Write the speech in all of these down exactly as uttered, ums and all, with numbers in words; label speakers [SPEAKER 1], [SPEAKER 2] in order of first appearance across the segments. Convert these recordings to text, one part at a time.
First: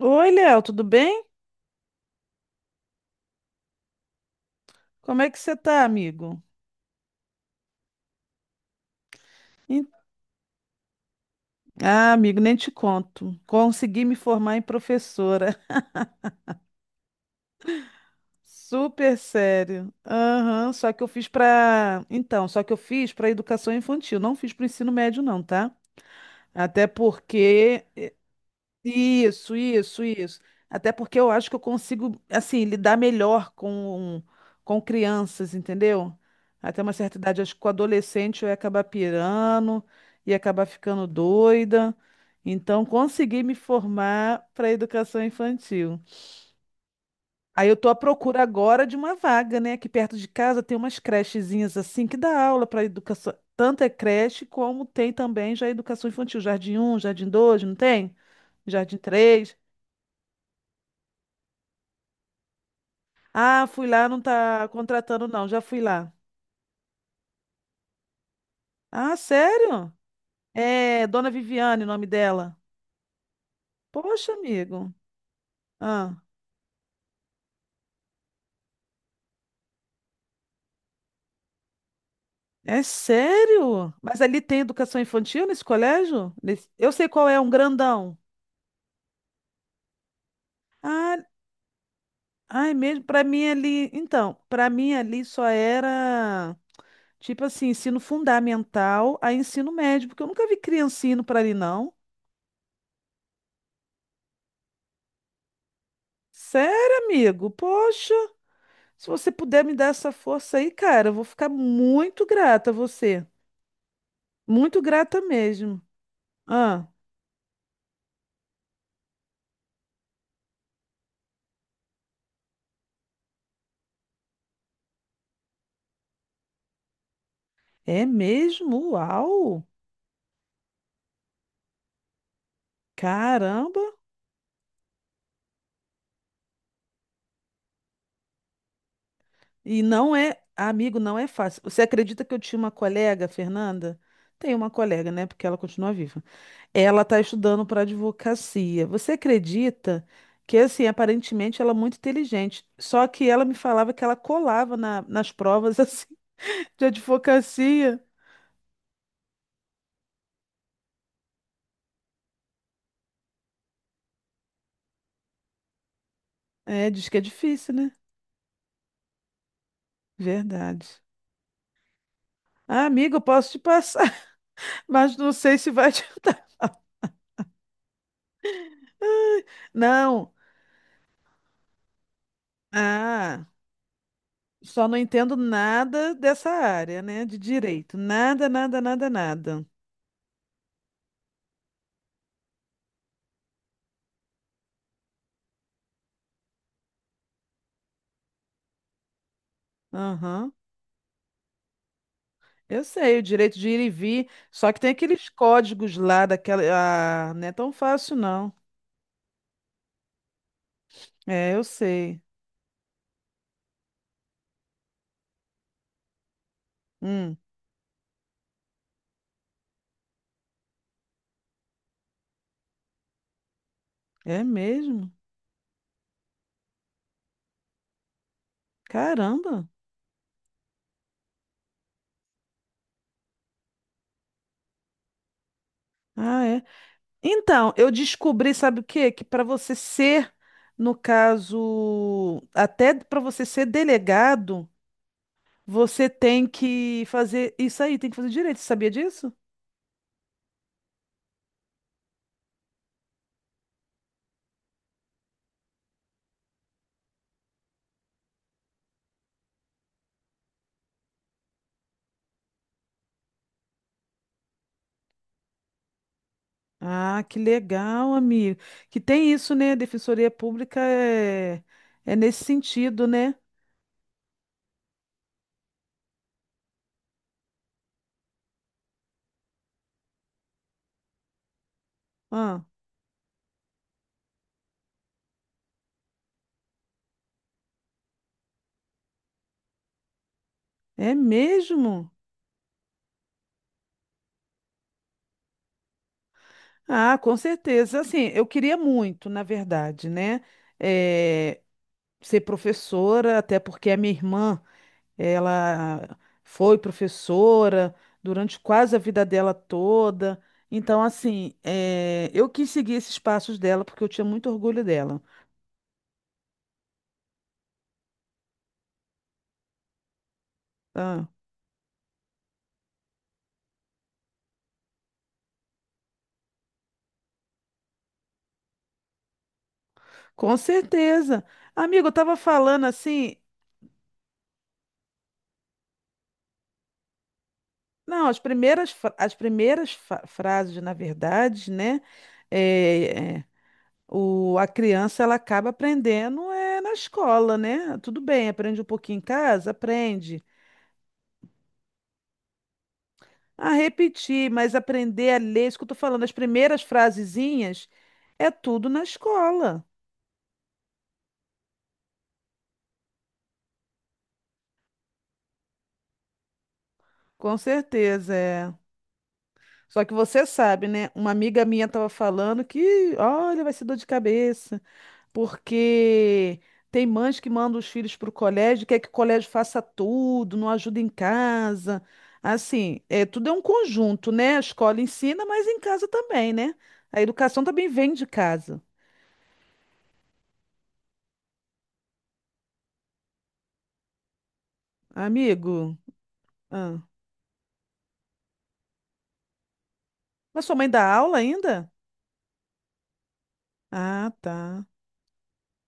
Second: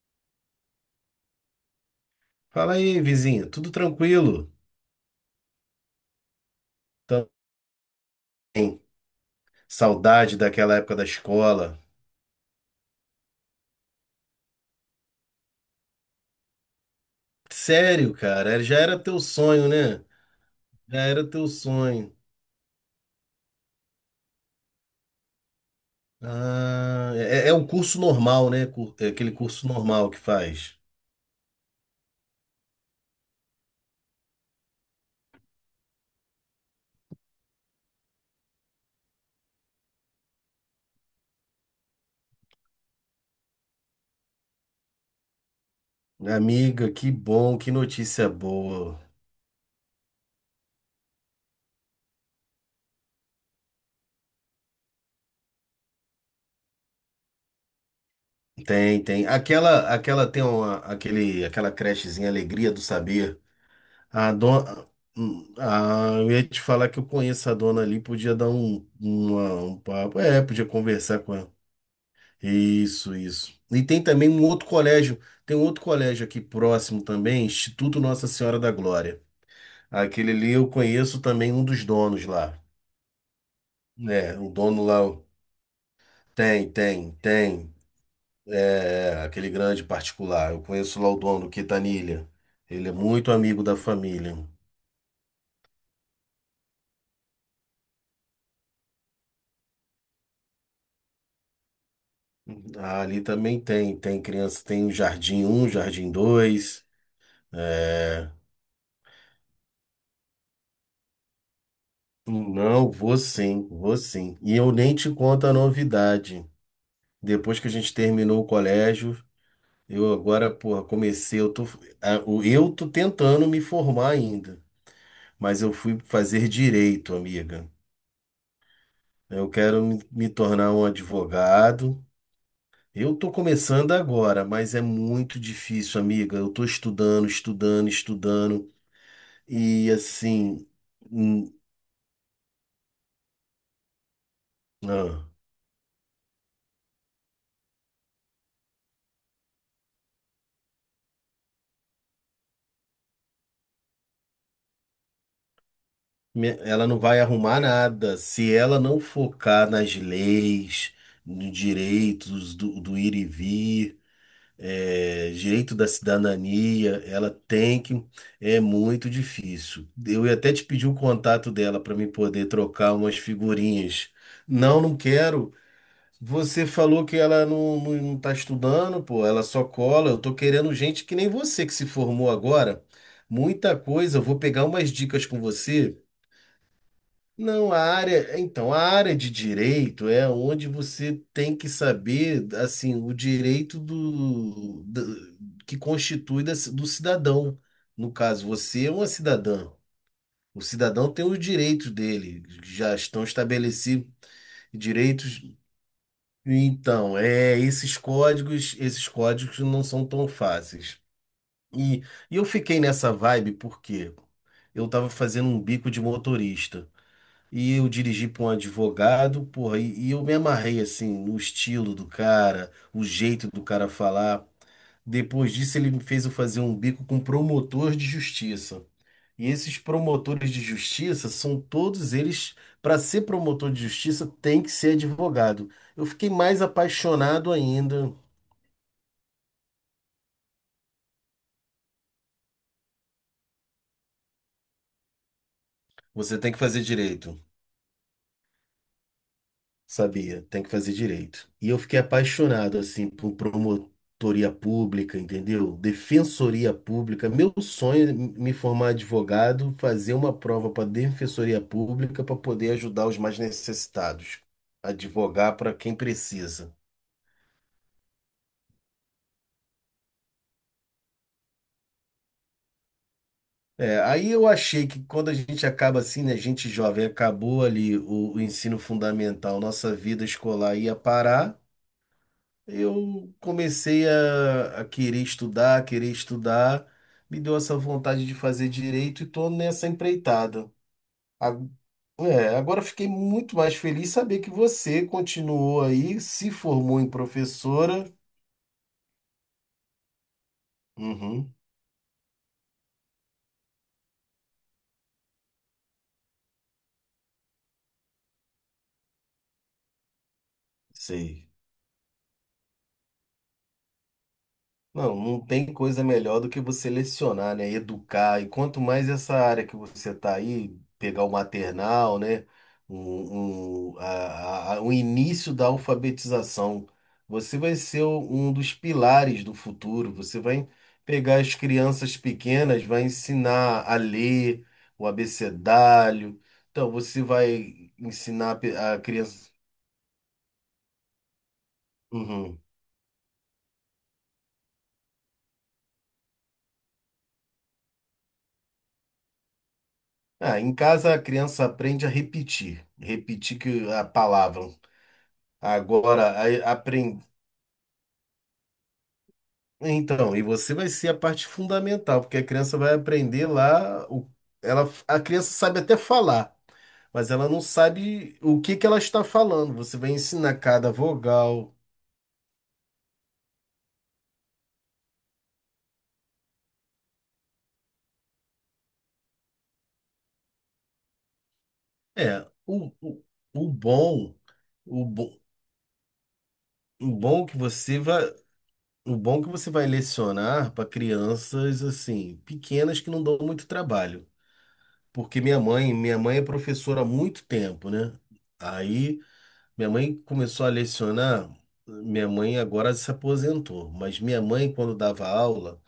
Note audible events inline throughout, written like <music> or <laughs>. [SPEAKER 1] Oi, Léo, tudo bem?
[SPEAKER 2] Fala aí, vizinho, tudo tranquilo?
[SPEAKER 1] Como é que você tá, amigo?
[SPEAKER 2] Também.
[SPEAKER 1] Em-
[SPEAKER 2] Saudade daquela época da escola.
[SPEAKER 1] Ah, amigo, nem te conto. Consegui me formar em professora.
[SPEAKER 2] Sério,
[SPEAKER 1] <laughs>
[SPEAKER 2] cara, era- já era
[SPEAKER 1] Super
[SPEAKER 2] teu sonho,
[SPEAKER 1] sério.
[SPEAKER 2] né?
[SPEAKER 1] Aham, só
[SPEAKER 2] Já
[SPEAKER 1] que eu
[SPEAKER 2] era
[SPEAKER 1] fiz
[SPEAKER 2] teu
[SPEAKER 1] para,
[SPEAKER 2] sonho.
[SPEAKER 1] então, só que eu fiz para educação infantil, não fiz para o ensino médio não, tá? Até
[SPEAKER 2] Ah, é, é um
[SPEAKER 1] porque
[SPEAKER 2] curso normal, né? Cur- é aquele
[SPEAKER 1] Isso,
[SPEAKER 2] curso
[SPEAKER 1] isso,
[SPEAKER 2] normal que
[SPEAKER 1] isso.
[SPEAKER 2] faz.
[SPEAKER 1] Até porque eu acho que eu consigo, assim, lidar melhor com, com crianças, entendeu? Até uma certa idade, acho que com adolescente eu ia acabar pirando, ia acabar ficando doida. Então, consegui me formar para educação infantil.
[SPEAKER 2] Amiga, que bom,
[SPEAKER 1] Aí
[SPEAKER 2] que
[SPEAKER 1] eu tô à
[SPEAKER 2] notícia
[SPEAKER 1] procura agora de
[SPEAKER 2] boa.
[SPEAKER 1] uma vaga, né? Aqui perto de casa tem umas crechezinhas assim que dá aula para educação. Tanto é creche como tem também já educação infantil, jardim um jardim dois não tem? Jardim
[SPEAKER 2] Tem, tem.
[SPEAKER 1] três.
[SPEAKER 2] Aquela, aquela tem uma, aquele, aquela crechezinha Alegria do Saber.
[SPEAKER 1] Ah, fui lá, não
[SPEAKER 2] A
[SPEAKER 1] tá
[SPEAKER 2] dona,
[SPEAKER 1] contratando, não. Já fui lá.
[SPEAKER 2] a, eu ia te falar que eu conheço a dona ali, podia dar um,
[SPEAKER 1] Ah,
[SPEAKER 2] uma- um
[SPEAKER 1] sério?
[SPEAKER 2] papo. É, podia
[SPEAKER 1] É,
[SPEAKER 2] conversar
[SPEAKER 1] Dona
[SPEAKER 2] com ela.
[SPEAKER 1] Viviane, o nome dela.
[SPEAKER 2] Isso, isso. E tem também
[SPEAKER 1] Poxa,
[SPEAKER 2] um outro
[SPEAKER 1] amigo.
[SPEAKER 2] colégio, tem um outro
[SPEAKER 1] Ah,
[SPEAKER 2] colégio aqui próximo também, Instituto Nossa Senhora da Glória. Aquele ali eu conheço também um dos donos lá.
[SPEAKER 1] é sério? Mas
[SPEAKER 2] É,
[SPEAKER 1] ali
[SPEAKER 2] o
[SPEAKER 1] tem
[SPEAKER 2] dono
[SPEAKER 1] educação
[SPEAKER 2] lá o-
[SPEAKER 1] infantil nesse colégio? Nesse-
[SPEAKER 2] tem,
[SPEAKER 1] Eu sei
[SPEAKER 2] tem,
[SPEAKER 1] qual é, um
[SPEAKER 2] tem.
[SPEAKER 1] grandão.
[SPEAKER 2] É, aquele grande particular. Eu conheço lá o
[SPEAKER 1] Ah,
[SPEAKER 2] dono, Quintanilha.
[SPEAKER 1] ai,
[SPEAKER 2] Ele é
[SPEAKER 1] mesmo, para
[SPEAKER 2] muito
[SPEAKER 1] mim
[SPEAKER 2] amigo da
[SPEAKER 1] ali.
[SPEAKER 2] família.
[SPEAKER 1] Então, para mim ali só era tipo assim, ensino fundamental a ensino médio, porque eu nunca vi criancinha indo para ali, não.
[SPEAKER 2] Ah, ali também tem, tem criança, tem o Jardim um Jardim dois.
[SPEAKER 1] Sério, amigo? Poxa.
[SPEAKER 2] É...
[SPEAKER 1] Se você puder me dar essa força aí, cara, eu vou ficar muito grata a
[SPEAKER 2] Não, vou
[SPEAKER 1] você.
[SPEAKER 2] sim, vou sim. E eu
[SPEAKER 1] Muito
[SPEAKER 2] nem te
[SPEAKER 1] grata
[SPEAKER 2] conto a
[SPEAKER 1] mesmo.
[SPEAKER 2] novidade.
[SPEAKER 1] Ah,
[SPEAKER 2] Depois que a gente terminou o colégio, eu agora, porra, comecei, eu tô, ah, o- eu tô tentando me formar ainda, mas eu fui fazer direito, amiga.
[SPEAKER 1] é mesmo?
[SPEAKER 2] Eu
[SPEAKER 1] Uau!
[SPEAKER 2] quero me, me tornar um advogado. Eu tô
[SPEAKER 1] Caramba!
[SPEAKER 2] começando agora, mas é muito difícil, amiga. Eu tô estudando, estudando, estudando.
[SPEAKER 1] E
[SPEAKER 2] E
[SPEAKER 1] não é,
[SPEAKER 2] assim,
[SPEAKER 1] amigo, não é
[SPEAKER 2] hum,
[SPEAKER 1] fácil. Você acredita que eu tinha uma colega, Fernanda? Tem uma colega, né?
[SPEAKER 2] ah,
[SPEAKER 1] Porque ela continua viva. Ela está estudando para advocacia. Você acredita que, assim, aparentemente ela é muito inteligente. Só que ela me falava que ela colava na- nas provas, <laughs> assim,
[SPEAKER 2] me-
[SPEAKER 1] de
[SPEAKER 2] ela não vai arrumar
[SPEAKER 1] advocacia.
[SPEAKER 2] nada se ela não focar nas leis, nos direitos do, do ir e vir, é, direito da
[SPEAKER 1] É,
[SPEAKER 2] cidadania.
[SPEAKER 1] diz que é
[SPEAKER 2] Ela
[SPEAKER 1] difícil,
[SPEAKER 2] tem
[SPEAKER 1] né?
[SPEAKER 2] que. É muito difícil. Eu ia até te pedir o
[SPEAKER 1] Verdade.
[SPEAKER 2] contato dela para me poder
[SPEAKER 1] Ah,
[SPEAKER 2] trocar
[SPEAKER 1] amigo,
[SPEAKER 2] umas
[SPEAKER 1] eu posso te passar,
[SPEAKER 2] figurinhas. Não,
[SPEAKER 1] <laughs>
[SPEAKER 2] não
[SPEAKER 1] mas não
[SPEAKER 2] quero.
[SPEAKER 1] sei se vai te ajudar.
[SPEAKER 2] Você falou que ela não, não, não tá estudando, pô, ela só cola. Eu
[SPEAKER 1] Não.
[SPEAKER 2] tô querendo gente que nem você que se formou agora.
[SPEAKER 1] Ah,
[SPEAKER 2] Muita coisa, eu vou pegar
[SPEAKER 1] só
[SPEAKER 2] umas
[SPEAKER 1] não
[SPEAKER 2] dicas
[SPEAKER 1] entendo
[SPEAKER 2] com você.
[SPEAKER 1] nada dessa área, né, de
[SPEAKER 2] Não, a
[SPEAKER 1] direito.
[SPEAKER 2] área,
[SPEAKER 1] Nada,
[SPEAKER 2] então, a
[SPEAKER 1] nada, nada,
[SPEAKER 2] área de
[SPEAKER 1] nada.
[SPEAKER 2] direito é onde você tem que saber, assim, o direito do, do- que constitui da- do cidadão. No caso, você é uma cidadã.
[SPEAKER 1] Aham.
[SPEAKER 2] O cidadão tem os direitos dele,
[SPEAKER 1] Eu
[SPEAKER 2] já
[SPEAKER 1] sei, o
[SPEAKER 2] estão
[SPEAKER 1] direito de ir e
[SPEAKER 2] estabelecidos
[SPEAKER 1] vir, só que tem aqueles
[SPEAKER 2] direitos.
[SPEAKER 1] códigos lá daquela,
[SPEAKER 2] Então,
[SPEAKER 1] ah, não é
[SPEAKER 2] é,
[SPEAKER 1] tão
[SPEAKER 2] esses
[SPEAKER 1] fácil não.
[SPEAKER 2] códigos, esses códigos não são tão fáceis.
[SPEAKER 1] É, eu
[SPEAKER 2] E,
[SPEAKER 1] sei.
[SPEAKER 2] e eu fiquei nessa vibe porque eu estava fazendo um bico de motorista
[SPEAKER 1] Hum,
[SPEAKER 2] e eu dirigi para um advogado, porra, e, e eu me amarrei assim no estilo do cara, o jeito do cara
[SPEAKER 1] é
[SPEAKER 2] falar.
[SPEAKER 1] mesmo?
[SPEAKER 2] Depois disso, ele me fez eu fazer um bico com promotor de justiça. E
[SPEAKER 1] Caramba.
[SPEAKER 2] esses promotores de justiça são todos eles, para ser promotor de justiça, tem que ser advogado. Eu fiquei
[SPEAKER 1] Ah,
[SPEAKER 2] mais
[SPEAKER 1] é.
[SPEAKER 2] apaixonado
[SPEAKER 1] Então, eu
[SPEAKER 2] ainda.
[SPEAKER 1] descobri, sabe o quê? Que para você ser, no caso, até para você ser delegado, você
[SPEAKER 2] Você
[SPEAKER 1] tem
[SPEAKER 2] tem que fazer
[SPEAKER 1] que
[SPEAKER 2] direito,
[SPEAKER 1] fazer isso aí, tem que fazer direito. Você sabia disso?
[SPEAKER 2] sabia? Tem que fazer direito. E eu fiquei apaixonado, assim, por promotoria pública, entendeu? Defensoria pública. Meu sonho é me formar advogado, fazer uma prova para defensoria pública para poder ajudar os mais necessitados, advogar para quem precisa.
[SPEAKER 1] Ah, que legal, amigo. Que tem isso, né? A Defensoria Pública é, é nesse sentido, né?
[SPEAKER 2] É, aí eu achei que quando a gente acaba assim, né, gente jovem, acabou ali o, o ensino fundamental, nossa vida escolar ia parar,
[SPEAKER 1] Ah,
[SPEAKER 2] eu comecei a, a querer estudar, a querer estudar, me deu essa vontade de fazer direito e tô nessa empreitada.
[SPEAKER 1] é
[SPEAKER 2] A-
[SPEAKER 1] mesmo?
[SPEAKER 2] É, agora fiquei muito mais feliz saber que você continuou aí, se formou em
[SPEAKER 1] Ah, com certeza.
[SPEAKER 2] professora.
[SPEAKER 1] Assim, eu queria muito, na verdade, né?
[SPEAKER 2] Uhum,
[SPEAKER 1] eh, ser professora, até porque a minha irmã. Ela foi professora durante quase a vida dela toda. Então,
[SPEAKER 2] sei.
[SPEAKER 1] assim, eh, eu quis seguir esses passos dela porque eu tinha muito orgulho
[SPEAKER 2] Não,
[SPEAKER 1] dela.
[SPEAKER 2] não tem coisa melhor do que você lecionar, né? Educar. E quanto mais essa área que você tá aí, pegar
[SPEAKER 1] Tá?
[SPEAKER 2] o maternal, né? Um, um, a- a- o início da alfabetização. Você vai ser o- um dos pilares do futuro. Você
[SPEAKER 1] Com
[SPEAKER 2] vai pegar
[SPEAKER 1] certeza.
[SPEAKER 2] as
[SPEAKER 1] Amigo, eu
[SPEAKER 2] crianças
[SPEAKER 1] estava
[SPEAKER 2] pequenas,
[SPEAKER 1] falando
[SPEAKER 2] vai
[SPEAKER 1] assim.
[SPEAKER 2] ensinar a ler o abecedário. Então, você vai
[SPEAKER 1] Não, as
[SPEAKER 2] ensinar a pe-
[SPEAKER 1] primeiras,
[SPEAKER 2] a
[SPEAKER 1] fra- as
[SPEAKER 2] criança.
[SPEAKER 1] primeiras fa- frases, na verdade, né?
[SPEAKER 2] Uhum.
[SPEAKER 1] eh, eh, o, a criança ela acaba aprendendo é, na escola, né? Tudo bem, aprende um pouquinho em casa, aprende.
[SPEAKER 2] Ah, em casa a criança aprende a repetir, repetir
[SPEAKER 1] A
[SPEAKER 2] que a
[SPEAKER 1] repetir,
[SPEAKER 2] palavra.
[SPEAKER 1] mas aprender a ler, isso que eu estou falando, as
[SPEAKER 2] Agora,
[SPEAKER 1] primeiras
[SPEAKER 2] aprende.
[SPEAKER 1] frasezinhas é tudo na escola.
[SPEAKER 2] Então, e você vai ser a parte fundamental, porque a criança vai aprender lá, o- ela, a criança sabe até falar, mas ela
[SPEAKER 1] Com
[SPEAKER 2] não
[SPEAKER 1] certeza,
[SPEAKER 2] sabe o
[SPEAKER 1] é.
[SPEAKER 2] que que ela está falando. Você
[SPEAKER 1] Só
[SPEAKER 2] vai
[SPEAKER 1] que você
[SPEAKER 2] ensinar
[SPEAKER 1] sabe,
[SPEAKER 2] cada
[SPEAKER 1] né? Uma amiga
[SPEAKER 2] vogal.
[SPEAKER 1] minha estava falando que, olha, vai ser dor de cabeça, porque tem mães que mandam os filhos para o colégio, quer que o colégio faça tudo, não ajuda em casa.
[SPEAKER 2] É, o,
[SPEAKER 1] Assim,
[SPEAKER 2] o,
[SPEAKER 1] é, tudo é um
[SPEAKER 2] o
[SPEAKER 1] conjunto,
[SPEAKER 2] bom,
[SPEAKER 1] né? A escola
[SPEAKER 2] o bom,
[SPEAKER 1] ensina, mas em casa também, né?
[SPEAKER 2] o
[SPEAKER 1] A
[SPEAKER 2] bom que
[SPEAKER 1] educação também
[SPEAKER 2] você
[SPEAKER 1] vem
[SPEAKER 2] vai,
[SPEAKER 1] de casa.
[SPEAKER 2] o bom que você vai lecionar para crianças assim, pequenas que não dão muito trabalho. Porque minha mãe,
[SPEAKER 1] Amigo,
[SPEAKER 2] minha mãe é
[SPEAKER 1] ah.
[SPEAKER 2] professora há muito tempo, né? Aí, minha mãe
[SPEAKER 1] Mas
[SPEAKER 2] começou a
[SPEAKER 1] sua mãe dá aula
[SPEAKER 2] lecionar.
[SPEAKER 1] ainda?
[SPEAKER 2] Minha mãe agora se aposentou, mas
[SPEAKER 1] Ah,
[SPEAKER 2] minha mãe,
[SPEAKER 1] tá.
[SPEAKER 2] quando dava aula,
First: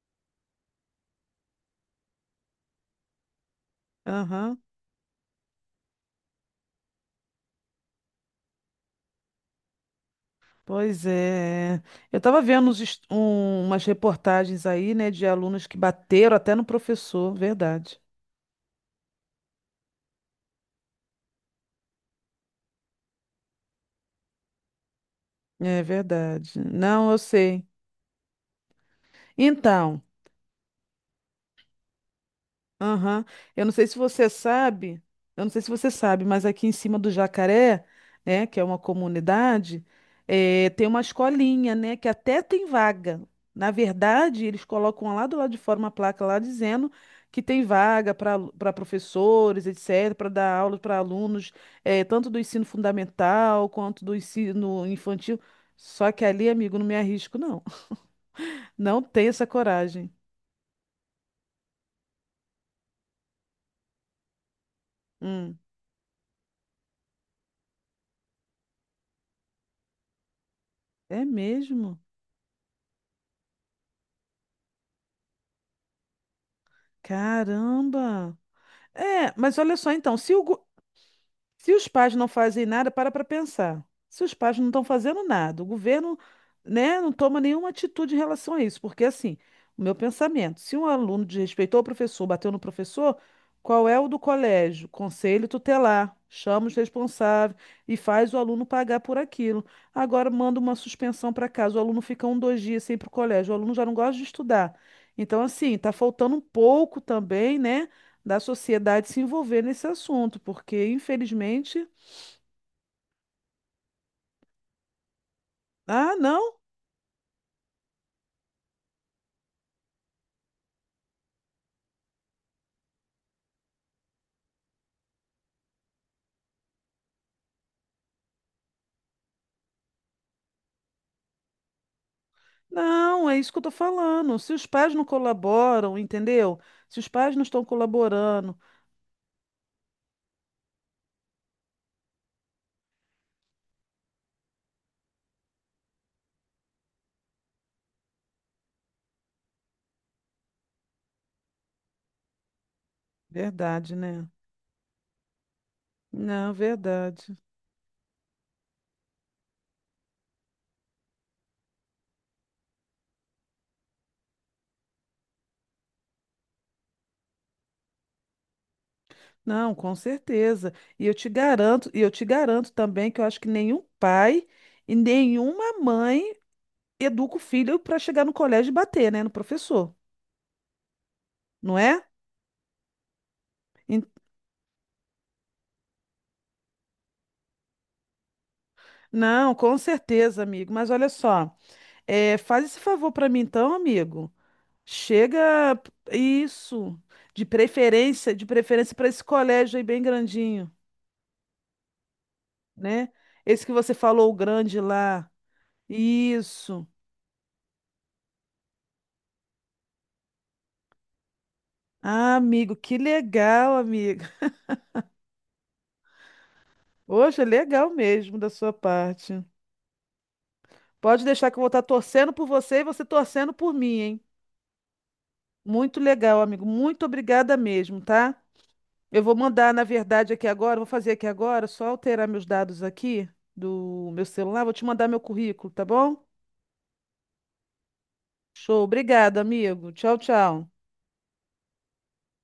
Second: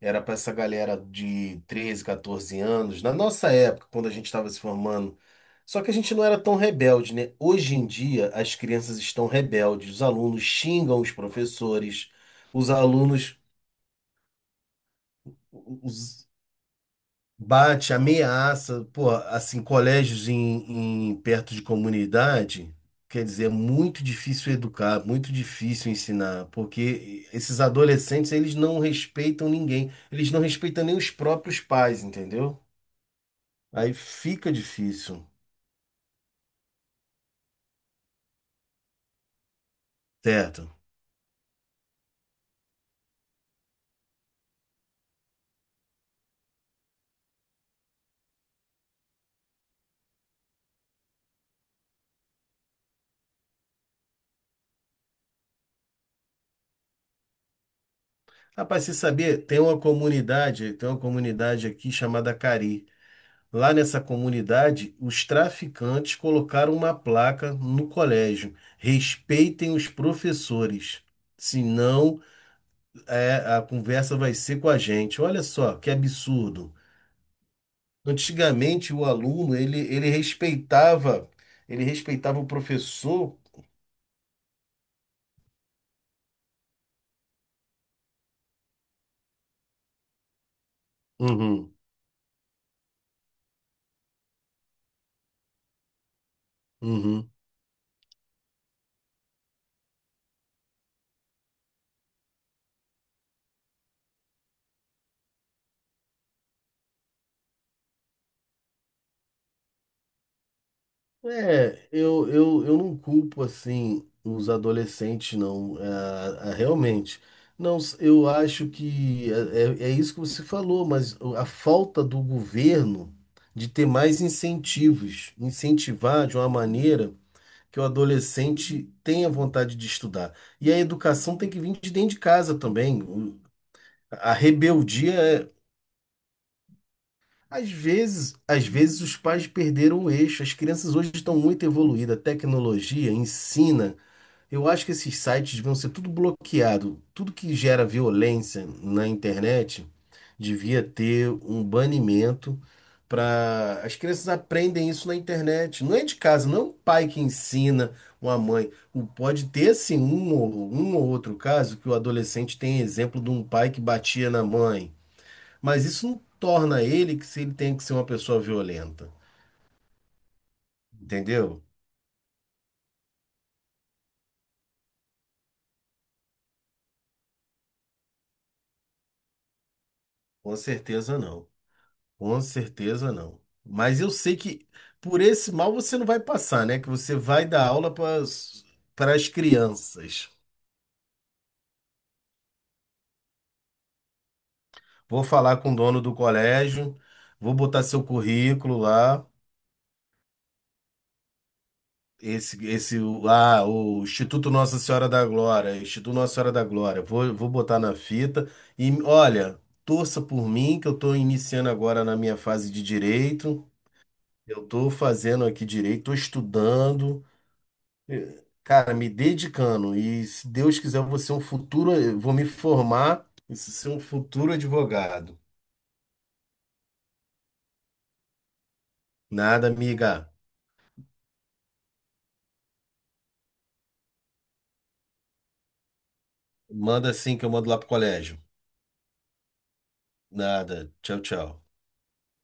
[SPEAKER 2] era para essa galera de treze quatorze anos, na nossa época, quando a gente estava
[SPEAKER 1] Aham.
[SPEAKER 2] se formando. Só que a gente não era tão rebelde, né? Hoje em dia, as crianças estão rebeldes, os alunos xingam
[SPEAKER 1] Pois
[SPEAKER 2] os
[SPEAKER 1] é.
[SPEAKER 2] professores,
[SPEAKER 1] Eu estava vendo
[SPEAKER 2] os
[SPEAKER 1] uns est-
[SPEAKER 2] alunos.
[SPEAKER 1] um- umas reportagens aí, né, de alunos que bateram até no professor,
[SPEAKER 2] Bate,
[SPEAKER 1] verdade.
[SPEAKER 2] ameaça, pô, assim, colégios em, em- perto de comunidade, quer dizer, é muito difícil educar, muito
[SPEAKER 1] É
[SPEAKER 2] difícil ensinar,
[SPEAKER 1] verdade. Não, eu
[SPEAKER 2] porque esses
[SPEAKER 1] sei.
[SPEAKER 2] adolescentes, eles não respeitam ninguém,
[SPEAKER 1] Então.
[SPEAKER 2] eles não respeitam nem os próprios pais, entendeu?
[SPEAKER 1] Aham. Eu não sei
[SPEAKER 2] Aí
[SPEAKER 1] se você
[SPEAKER 2] fica
[SPEAKER 1] sabe,
[SPEAKER 2] difícil,
[SPEAKER 1] eu não sei se você sabe, mas aqui em cima do Jacaré, né, que é uma comunidade, eh,
[SPEAKER 2] certo?
[SPEAKER 1] tem uma escolinha, né, que até tem vaga. Na verdade, eles colocam lá do lado de fora uma placa lá dizendo que tem vaga para para professores, etecetera, para dar aula para alunos, eh, tanto do ensino fundamental quanto do ensino infantil. Só que ali, amigo, não me arrisco, não. <laughs>
[SPEAKER 2] Rapaz, você
[SPEAKER 1] Não tenho
[SPEAKER 2] sabia,
[SPEAKER 1] essa
[SPEAKER 2] tem uma
[SPEAKER 1] coragem.
[SPEAKER 2] comunidade, tem uma comunidade aqui chamada Cari. Lá nessa comunidade, os
[SPEAKER 1] Hum,
[SPEAKER 2] traficantes colocaram uma placa no colégio: respeitem os professores,
[SPEAKER 1] é mesmo?
[SPEAKER 2] senão é, a conversa vai ser com a gente. Olha só que absurdo.
[SPEAKER 1] Caramba!
[SPEAKER 2] Antigamente o
[SPEAKER 1] É,
[SPEAKER 2] aluno
[SPEAKER 1] mas olha
[SPEAKER 2] ele,
[SPEAKER 1] só
[SPEAKER 2] ele
[SPEAKER 1] então, se, o go-
[SPEAKER 2] respeitava
[SPEAKER 1] se
[SPEAKER 2] ele
[SPEAKER 1] os pais não
[SPEAKER 2] respeitava o
[SPEAKER 1] fazem nada, para para
[SPEAKER 2] professor.
[SPEAKER 1] pensar. Se os pais não estão fazendo nada, o governo, né, não toma nenhuma atitude em relação a isso, porque assim, o meu pensamento, se um aluno
[SPEAKER 2] Uhum,
[SPEAKER 1] desrespeitou o professor, bateu no professor, qual é o do colégio? Conselho tutelar, chama os
[SPEAKER 2] uhum.
[SPEAKER 1] responsáveis e faz o aluno pagar por aquilo. Agora manda uma suspensão para casa, o aluno fica um, dois dias sem ir para o colégio, o aluno já não gosta de estudar. Então, assim, está faltando um pouco também, né? Da sociedade se envolver nesse assunto, porque infelizmente,
[SPEAKER 2] É, eu, eu, eu não culpo assim os adolescentes, não.
[SPEAKER 1] ah,
[SPEAKER 2] Ah,
[SPEAKER 1] não,
[SPEAKER 2] ah, realmente. Não, s- eu acho que é, é é isso que você falou, mas o- a falta do governo de ter mais incentivos, incentivar de uma maneira que o adolescente tenha vontade de estudar. E a educação tem que vir de dentro de casa também.
[SPEAKER 1] não, é
[SPEAKER 2] O-
[SPEAKER 1] isso que eu tô
[SPEAKER 2] A
[SPEAKER 1] falando. Se os pais não
[SPEAKER 2] rebeldia é,
[SPEAKER 1] colaboram, entendeu? Se os pais não estão
[SPEAKER 2] às vezes,
[SPEAKER 1] colaborando,
[SPEAKER 2] às vezes os pais perderam o eixo. As crianças hoje estão muito evoluídas, a tecnologia ensina. Eu acho que esses sites deviam ser tudo bloqueado. Tudo que gera violência na internet devia ter um banimento para
[SPEAKER 1] verdade,
[SPEAKER 2] as crianças
[SPEAKER 1] né?
[SPEAKER 2] aprendem isso na internet. Não é de casa,
[SPEAKER 1] Não,
[SPEAKER 2] não é um pai que
[SPEAKER 1] verdade.
[SPEAKER 2] ensina uma mãe. O- Pode ter sim um ou, um ou outro caso que o adolescente tem exemplo de um pai que batia na mãe, mas isso não torna ele que se ele tem que ser uma pessoa violenta,
[SPEAKER 1] Não, com certeza. E eu te
[SPEAKER 2] entendeu?
[SPEAKER 1] garanto, e eu te garanto também que eu acho que nenhum pai e nenhuma mãe educa o filho para chegar no colégio e bater, né, no professor,
[SPEAKER 2] Com certeza não.
[SPEAKER 1] não é?
[SPEAKER 2] Com certeza não. Mas
[SPEAKER 1] En-
[SPEAKER 2] eu sei que por esse mal você não vai passar, né? Que você vai dar aula para as
[SPEAKER 1] Não, com
[SPEAKER 2] crianças.
[SPEAKER 1] certeza, amigo. Mas olha só. É, faz esse favor pra mim então, amigo.
[SPEAKER 2] Vou falar com o
[SPEAKER 1] Chega
[SPEAKER 2] dono do colégio,
[SPEAKER 1] isso, de
[SPEAKER 2] vou botar seu
[SPEAKER 1] preferência, de
[SPEAKER 2] currículo
[SPEAKER 1] preferência para esse
[SPEAKER 2] lá.
[SPEAKER 1] colégio aí bem grandinho,
[SPEAKER 2] Esse, esse,
[SPEAKER 1] né? Esse
[SPEAKER 2] ah,
[SPEAKER 1] que você
[SPEAKER 2] o
[SPEAKER 1] falou, o
[SPEAKER 2] Instituto Nossa
[SPEAKER 1] grande
[SPEAKER 2] Senhora da
[SPEAKER 1] lá.
[SPEAKER 2] Glória, Instituto Nossa Senhora da
[SPEAKER 1] Isso.
[SPEAKER 2] Glória, vou, vou botar na fita e olha, torça por mim que eu estou iniciando agora na minha
[SPEAKER 1] Ah,
[SPEAKER 2] fase
[SPEAKER 1] amigo,
[SPEAKER 2] de
[SPEAKER 1] que
[SPEAKER 2] direito,
[SPEAKER 1] legal, amiga.
[SPEAKER 2] eu estou fazendo aqui direito, estou estudando,
[SPEAKER 1] Hoje é legal mesmo
[SPEAKER 2] eh,
[SPEAKER 1] da sua
[SPEAKER 2] cara, me
[SPEAKER 1] parte.
[SPEAKER 2] dedicando e se Deus quiser eu vou
[SPEAKER 1] Pode
[SPEAKER 2] ser um
[SPEAKER 1] deixar que eu vou estar
[SPEAKER 2] futuro, eu vou
[SPEAKER 1] torcendo
[SPEAKER 2] me
[SPEAKER 1] por você e você
[SPEAKER 2] formar
[SPEAKER 1] torcendo
[SPEAKER 2] e
[SPEAKER 1] por
[SPEAKER 2] ser
[SPEAKER 1] mim,
[SPEAKER 2] um
[SPEAKER 1] hein?
[SPEAKER 2] futuro advogado.
[SPEAKER 1] Muito legal, amigo. Muito obrigada mesmo, tá? Eu vou
[SPEAKER 2] Nada,
[SPEAKER 1] mandar, na verdade,
[SPEAKER 2] amiga,
[SPEAKER 1] aqui agora, vou fazer aqui agora, só alterar meus dados aqui do meu celular, vou te mandar meu currículo, tá bom?
[SPEAKER 2] manda assim que eu mando lá pro colégio.
[SPEAKER 1] Show, obrigado, amigo. Tchau, tchau.
[SPEAKER 2] Nada, tchau, tchau.